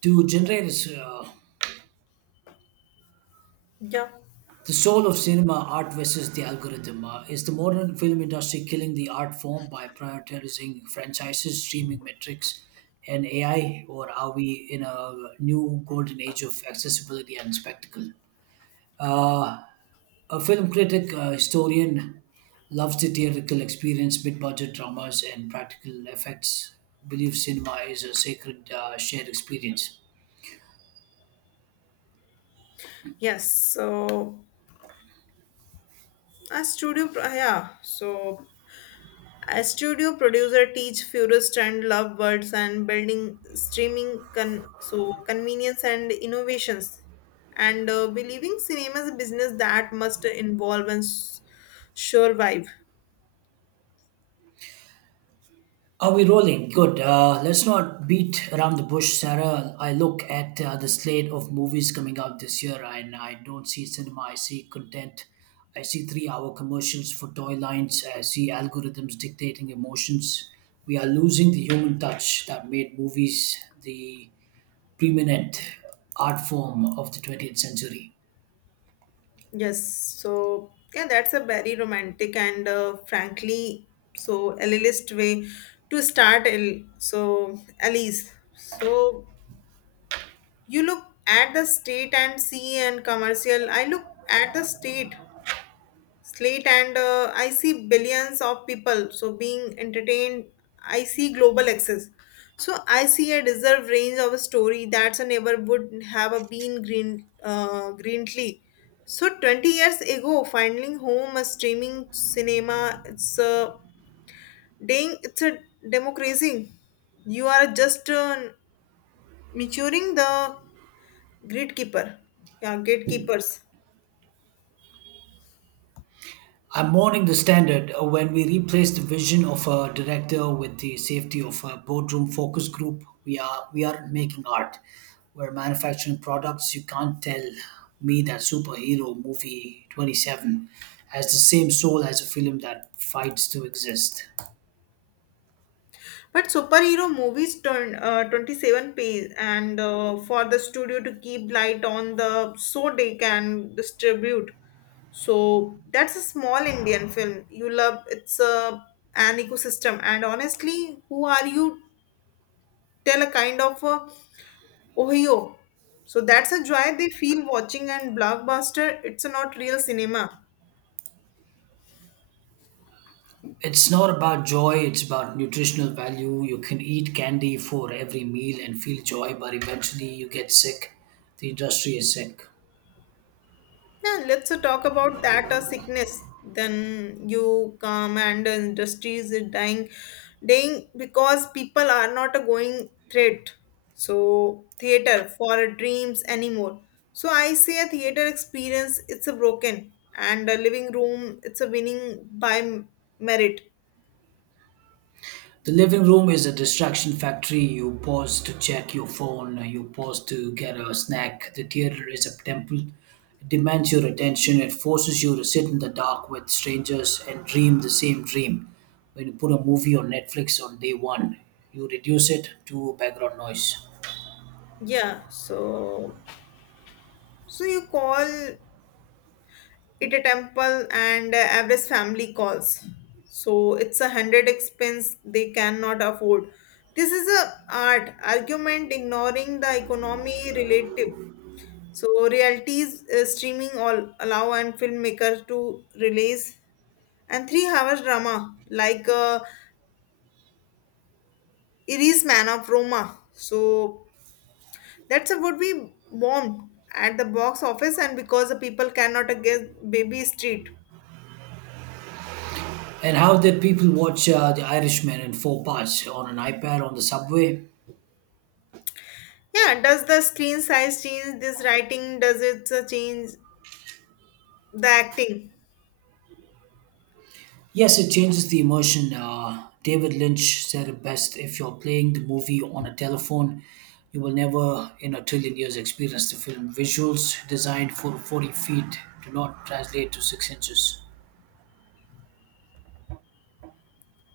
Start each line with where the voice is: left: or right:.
right: To generate uh,
left: Yeah.
right: the soul of cinema art versus the algorithm. Is the modern film industry killing the art form by prioritizing franchises, streaming metrics, and ai, or are we in a new golden age of accessibility and spectacle? uh, a film critic, historian, loves the theatrical experience, mid-budget dramas and practical effects. Believes cinema is a sacred, shared experience.
left: Yes. So a studio, a studio producer teach purists and love words and building streaming convenience and innovations, and believing cinema is a business that must involve and survive.
right: Are we rolling? Good. Let's not beat around the bush, Sarah. I look at the slate of movies coming out this year, and I don't see cinema. I see content. I see three-hour commercials for toy lines. I see algorithms dictating emotions. We are losing the human touch that made movies the preeminent art form of the 20th century.
left: Yes. So yeah, that's a very romantic and frankly so elitist way to start. L so Alice. So you look at the state and see and commercial. I look at the state slate and I see billions of people. So being entertained, I see global access. So I see a deserved range of a story that's a neighbor would have a been green greenly. So 20 years ago, finding home, a streaming cinema, it's a dang, it's a democracy. You are just maturing the gatekeeper. Yeah, gatekeepers.
right: I'm mourning the standard when we replace the vision of a director with the safety of a boardroom focus group. We aren't making art. We're manufacturing products. You can't tell me that superhero movie 27 has the same soul as a film that fights to exist.
left: But superhero movies turn 27 pays and for the studio to keep light on the so they can distribute. So that's a small Indian film. You love it's a an ecosystem and honestly, who are you? Tell a kind of Ohio. So that's a joy they feel watching and blockbuster. It's not real cinema.
right: It's not about joy, it's about nutritional value. You can eat candy for every meal and feel joy, but eventually you get sick. The industry is sick.
left: Yeah, let's talk about that sickness. Then you come and the industry is dying, dying because people are not going threat. So theater for dreams anymore. So I say a theater experience. It's a broken and a living room. It's a winning by merit.
right: The living room is a distraction factory. You pause to check your phone, you pause to get a snack. The theater is a temple. It demands your attention. It forces you to sit in the dark with strangers and dream the same dream. When you put a movie on Netflix on day one, you reduce it to background noise.
left: Yeah. So you call it a temple and average family calls so it's a hundred expense they cannot afford, this is a art argument ignoring the economy relative so realities, streaming all allow and filmmaker to release and 3 hours drama like Iris Man of Roma, so that's a would be bomb at the box office and because the people cannot get baby street.
right: And how did people watch The Irishman in four parts on an iPad on the subway?
left: Yeah, does the screen size change this writing? Does it change the acting?
right: Yes, it changes the emotion. David Lynch said it best: if you're playing the movie on a telephone, you will never in a trillion years experience the film. Visuals designed for 40 feet do not translate to 6 inches.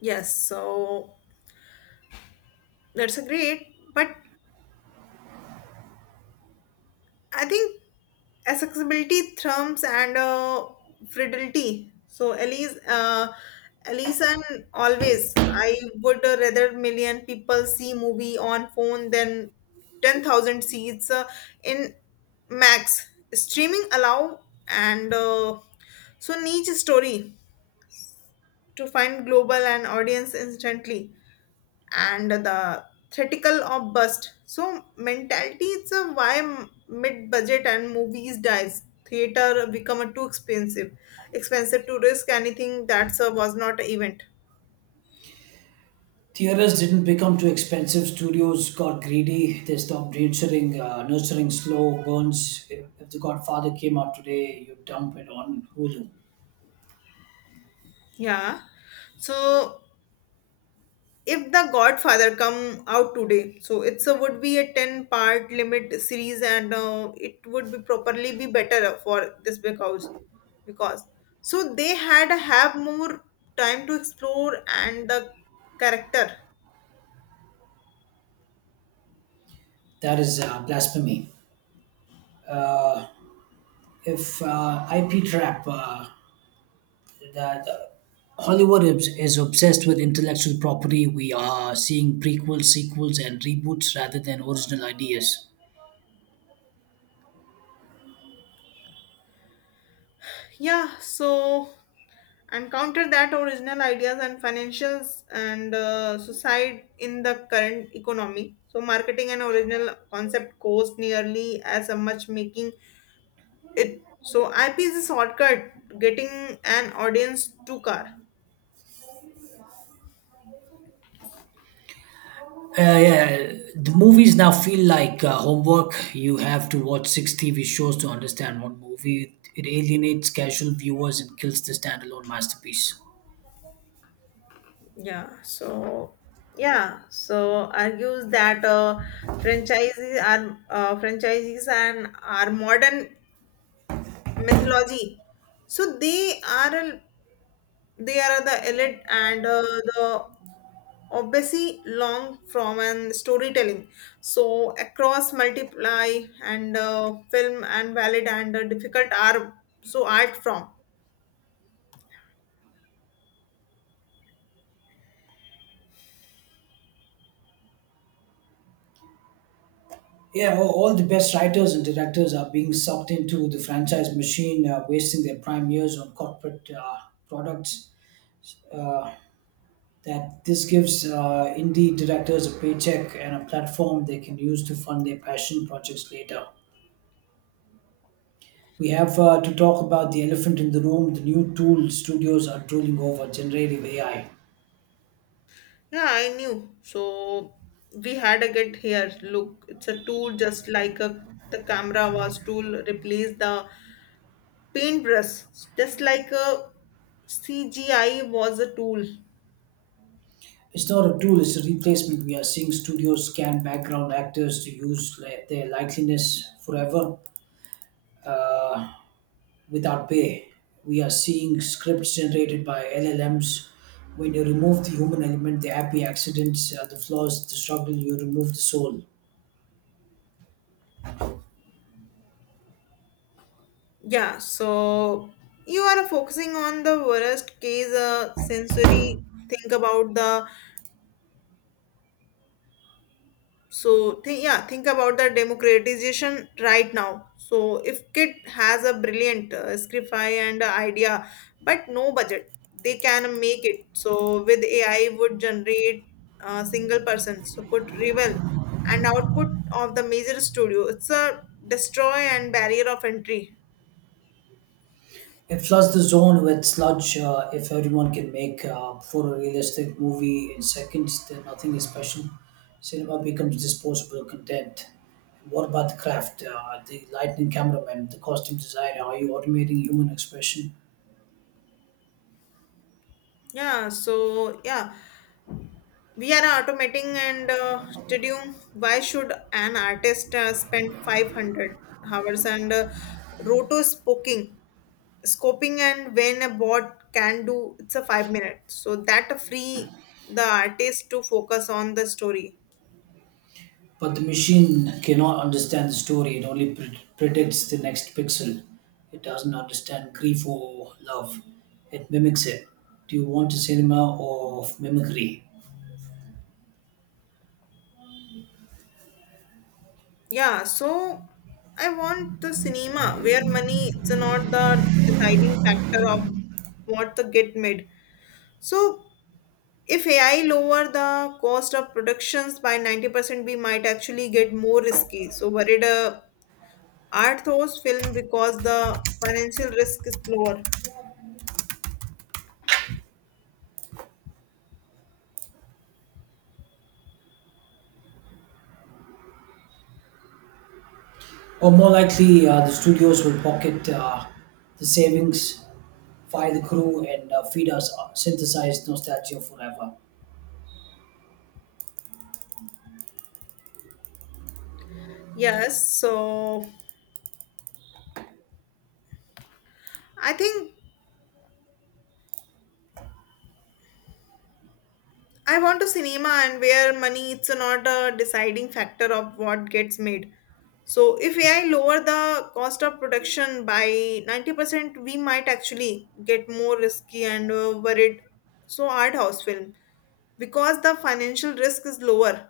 left: Yes, so that's a great. But I think accessibility, thrums, and fidelity. So Elise, and always, I would rather million people see movie on phone than 10,000 seats in max, streaming allow and so niche story to find global and audience instantly, and the theatrical of bust so mentality, it's a why mid-budget and movies dies theater become a too expensive to risk anything that's a was not a event.
right: Theaters didn't become too expensive. Studios got greedy. They stopped nurturing slow burns. If The Godfather came out today, you dump it on Hulu.
left: Yeah, so if the Godfather come out today, so it's a would be a 10-part limit series and it would be properly be better for this because so they had have more time to explore and the character.
right: That is blasphemy. If IP trap, that Hollywood is obsessed with intellectual property. We are seeing prequels, sequels, and reboots rather than original ideas.
left: Yeah, so and counter that original ideas and financials and suicide in the current economy, so marketing an original concept costs nearly as a much making it, so IP is a shortcut getting an audience to car.
right: Yeah, the movies now feel like homework. You have to watch six TV shows to understand one movie. It alienates casual viewers and kills the standalone masterpiece.
left: Yeah, so yeah, so argues that franchises and are modern mythology. So they are they are the elite and the obviously long from and storytelling. So across multiply and film and valid and difficult are so art from.
right: Yeah, all the best writers and directors are being sucked into the franchise machine, wasting their prime years on corporate products. Uh, that this gives indie directors a paycheck and a platform they can use to fund their passion projects later. We have to talk about the elephant in the room: the new tool studios are drooling over, generative AI.
left: Yeah, I knew. So we had a get here. Look, it's a tool, just like a the camera was tool replace the paintbrush, just like a CGI was a tool.
right: It's not a tool, it's a replacement. We are seeing studios scan background actors to their likeliness forever, uh, without pay. We are seeing scripts generated by LLMs. When you remove the human element, the happy accidents, the flaws, the struggle, you remove the soul.
left: Yeah, so you are focusing on the worst case sensory. Think about the think about the democratization right now, so if kid has a brilliant scriptify and a idea but no budget, they can make it, so with AI would generate a single person so could rival and output of the major studio, it's a destroy and barrier of entry.
right: It floods the zone with sludge. If everyone can make for realistic movie in seconds, then nothing is special. Cinema becomes disposable content. What about the craft, the lightning cameraman, the costume designer? Are you automating human expression?
left: Yeah. We are automating and why should an artist spend 500 hours and roto spoking, scoping, and when a bot can do, it's a 5 minute. So that free the artist to focus on the story.
right: But the machine cannot understand the story. It only predicts the next pixel. It doesn't understand grief or love. It mimics it. Do you want a cinema of mimicry?
left: Yeah, so I want the cinema where money it's not the deciding factor of what the get made. So if AI lower the cost of productions by 90%, we might actually get more risky. So worried, art those film because the financial risk is lower.
right: Or more likely, the studios will pocket the savings, fire the crew, and feed us synthesized nostalgia forever.
left: Yes, so I think I want a cinema and where money it's not a deciding factor of what gets made. So if AI lower the cost of production by 90%, we might actually get more risky and worried. So art house film because the financial risk is lower.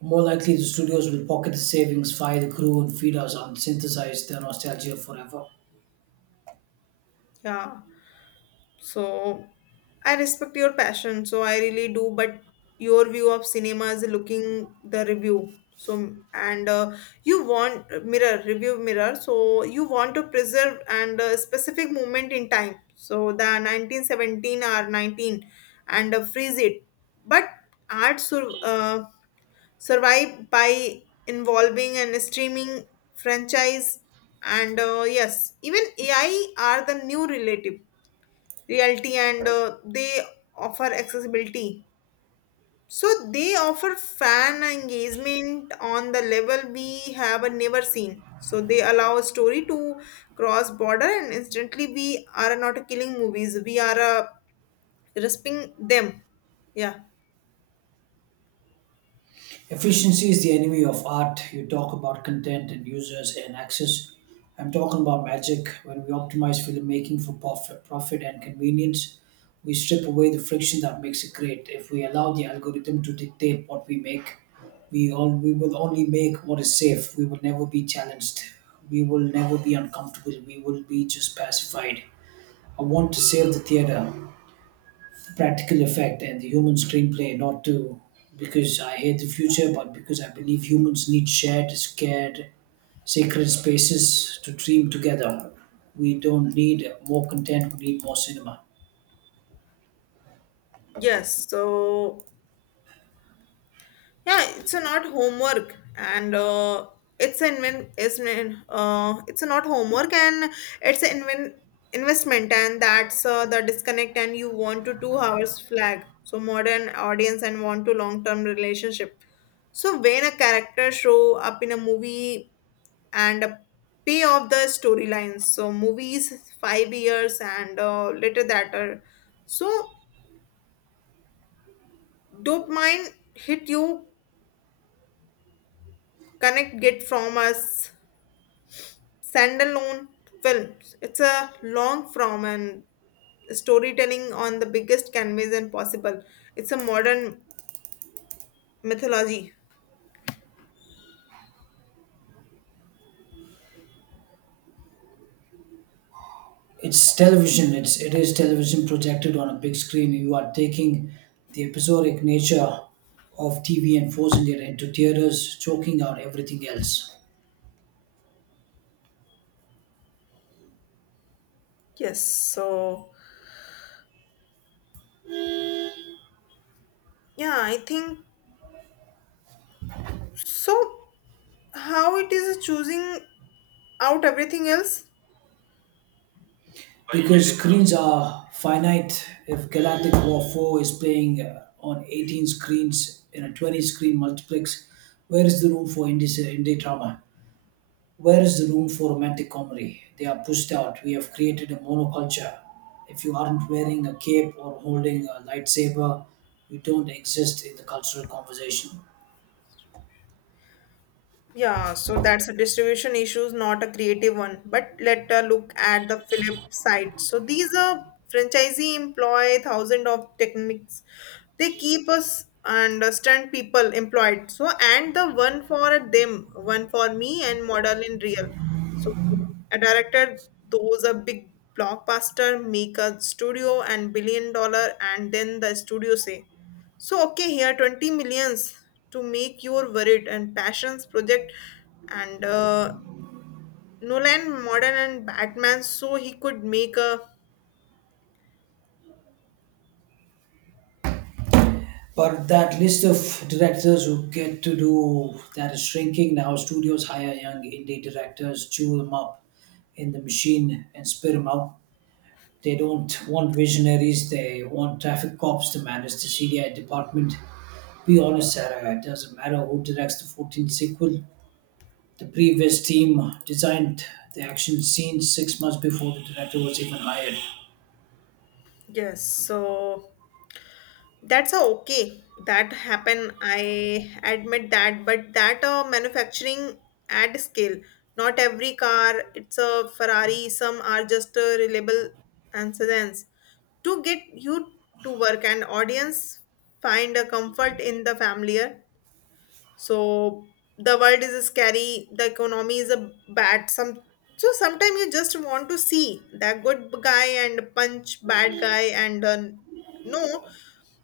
right: More likely, the studios will pocket the savings, fire the crew, and feed us on synthesized nostalgia forever.
left: Yeah. So I respect your passion, so I really do, but your view of cinema is looking the review. So and you want mirror review mirror, so you want to preserve and a specific moment in time. So the 1917 or 19 and freeze it. But art sur- uh, survive by involving and streaming franchise and yes, even AI are the new relative reality and they offer accessibility, so they offer fan engagement on the level we have never seen, so they allow a story to cross border and instantly, we are not killing movies, we are respecting them. Yeah.
right: Efficiency is the enemy of art. You talk about content and users and access. I'm talking about magic. When we optimize filmmaking for profit and convenience, we strip away the friction that makes it great. If we allow the algorithm to dictate what we make, we will only make what is safe. We will never be challenged. We will never be uncomfortable. We will be just pacified. I want to save the theater, practical effect and the human screenplay, not to because I hate the future, but because I believe humans need shared, scared, sacred spaces to dream together. We don't need more content, we need more cinema.
left: Yes, so yeah, it's a not homework and it's an inven- it's an, it's a not homework and it's an investment, and that's the disconnect and you want to 2 hours flag, so modern audience and want to long term relationship, so when a character show up in a movie and a pay off the storylines, so movies 5 years and later that so dopamine hit you connect get from us standalone films. It's a long form and storytelling on the biggest canvas and possible. It's a modern mythology.
right: It's television, it is television projected on a big screen. You are taking the episodic nature of TV and forcing it into theaters, choking out everything else.
left: Yes, so yeah, I think so. How it is choosing out everything else?
right: Because screens are finite, if Galactic War 4 is playing on 18 screens in a 20 screen multiplex, where is the room for indie drama? Where is the room for romantic comedy? They are pushed out. We have created a monoculture. If you aren't wearing a cape or holding a lightsaber, you don't exist in the cultural conversation.
left: Yeah, so that's a distribution issue, not a creative one. But let us look at the flip side. So these are franchisee employ thousand of techniques. They keep us and stunt people employed. So and the one for them, one for me, and model in real. So a director, those are big blockbuster, make a studio and billion dollar, and then the studio say. So okay, here 20 millions to make your worried and passions project and Nolan modern and Batman so he could make a
right: But that list of directors who get to do that is shrinking now. Studios hire young indie directors, chew them up in the machine, and spit them out. They don't want visionaries, they want traffic cops to manage the CDI department. Be honest, Sarah, it doesn't matter who directs the 14th sequel. The previous team designed the action scenes 6 months before the director was even hired.
left: yes, so that's a okay, that happen, I admit that, but that manufacturing at scale, not every car it's a Ferrari, some are just reliable and sedans to get you to work, and audience find a comfort in the familiar, so the world is scary, the economy is a bad some, so sometimes you just want to see that good guy and punch bad guy and no,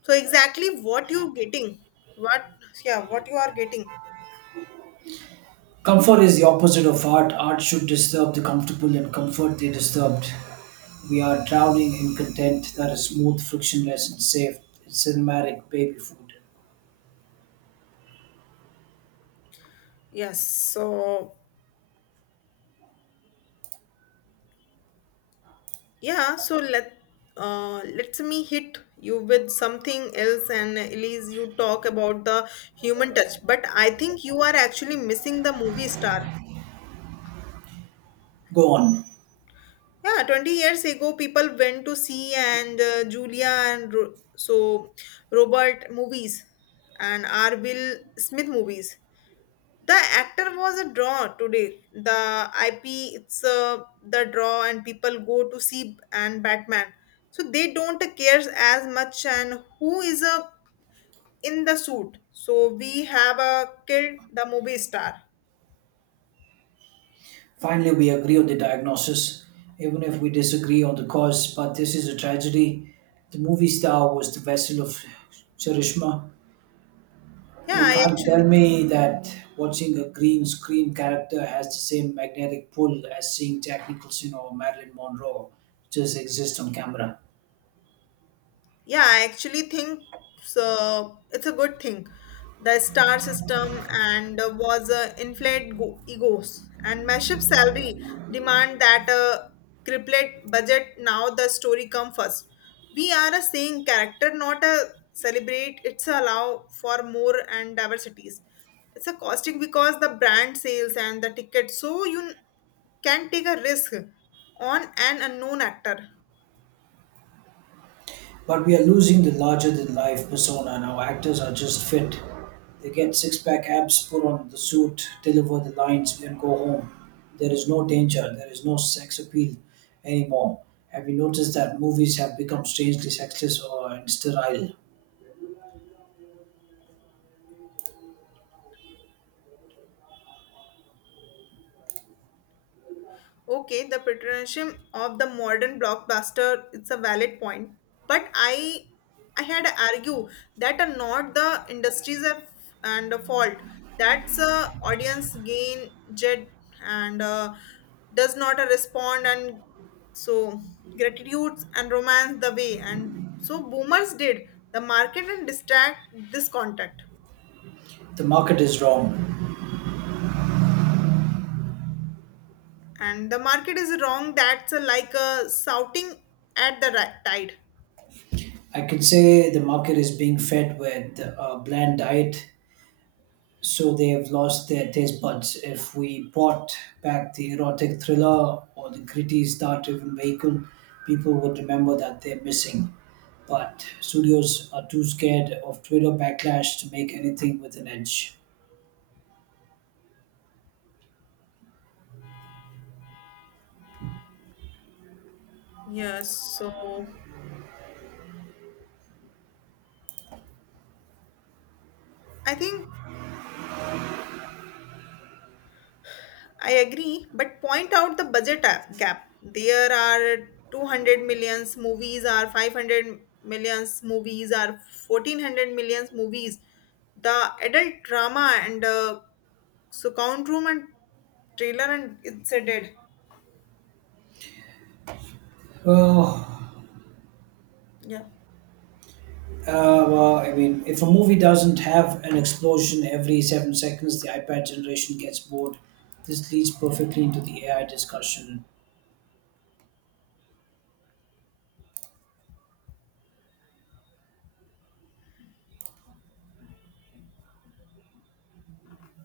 left: so exactly what you getting, what yeah what you are getting.
right: Comfort is the opposite of art. Art should disturb the comfortable, and comfort they disturbed. We are drowning in content that is smooth, frictionless, and safe. It's cinematic baby food.
left: Yes, so yeah, so let let me hit you with something else, and Elise, you talk about the human touch, but I think you are actually missing the movie star.
right: Go on.
left: Yeah, 20 years ago, people went to see and Julia and Robert movies and R. Will Smith movies. The actor was a draw today. The IP, it's the draw, and people go to see and Batman. So they don't care as much and who is a in the suit. So we have a kid, the movie star.
right: Finally, we agree on the diagnosis, even if we disagree on the cause, but this is a tragedy. The movie star was the vessel of charisma.
left: Yeah,
right: You
left: I
right: can't tell
left: actually
right: me that watching a green screen character has the same magnetic pull as seeing Jack Nicholson or Marilyn Monroe just exist on camera.
left: Yeah, I actually think so. It's a good thing. The star system and was inflate egos and massive salary demand that cripplet budget. Now the story come first. We are a saying character, not a celebrate. It's allow for more and diversities. It's a costing because the brand sales and the ticket. So you can take a risk on an unknown actor.
right: But we are losing the larger than life persona, and our actors are just fit. They get six pack abs, put on the suit, deliver the lines, and go home. There is no danger, there is no sex appeal anymore. Have you noticed that movies have become strangely sexless or and sterile?
left: Okay, the patronage of the modern blockbuster, it's a valid point. But I had to argue that are not the industries of, and a fault. That's a audience gain jet and does not respond and so gratitudes and romance the way and so boomers did the market and distract this contact,
right: The market is wrong.
left: and the market is wrong, that's like a shouting at the tide.
right: I can say the market is being fed with a bland diet so they've lost their taste buds. If we brought back the erotic thriller or the gritty star-driven vehicle, people would remember that they're missing. But studios are too scared of Twitter backlash to make anything with an edge.
left: Yes, so I think I agree, but point out the budget gap. There are 200 millions movies, are 500 millions movies, are 1400 millions movies. The adult drama and so count room and trailer and it's a dead.
right: Oh,
left: Yeah.
right: well, I mean, if a movie doesn't have an explosion every 7 seconds, the iPad generation gets bored. This leads perfectly into the AI discussion.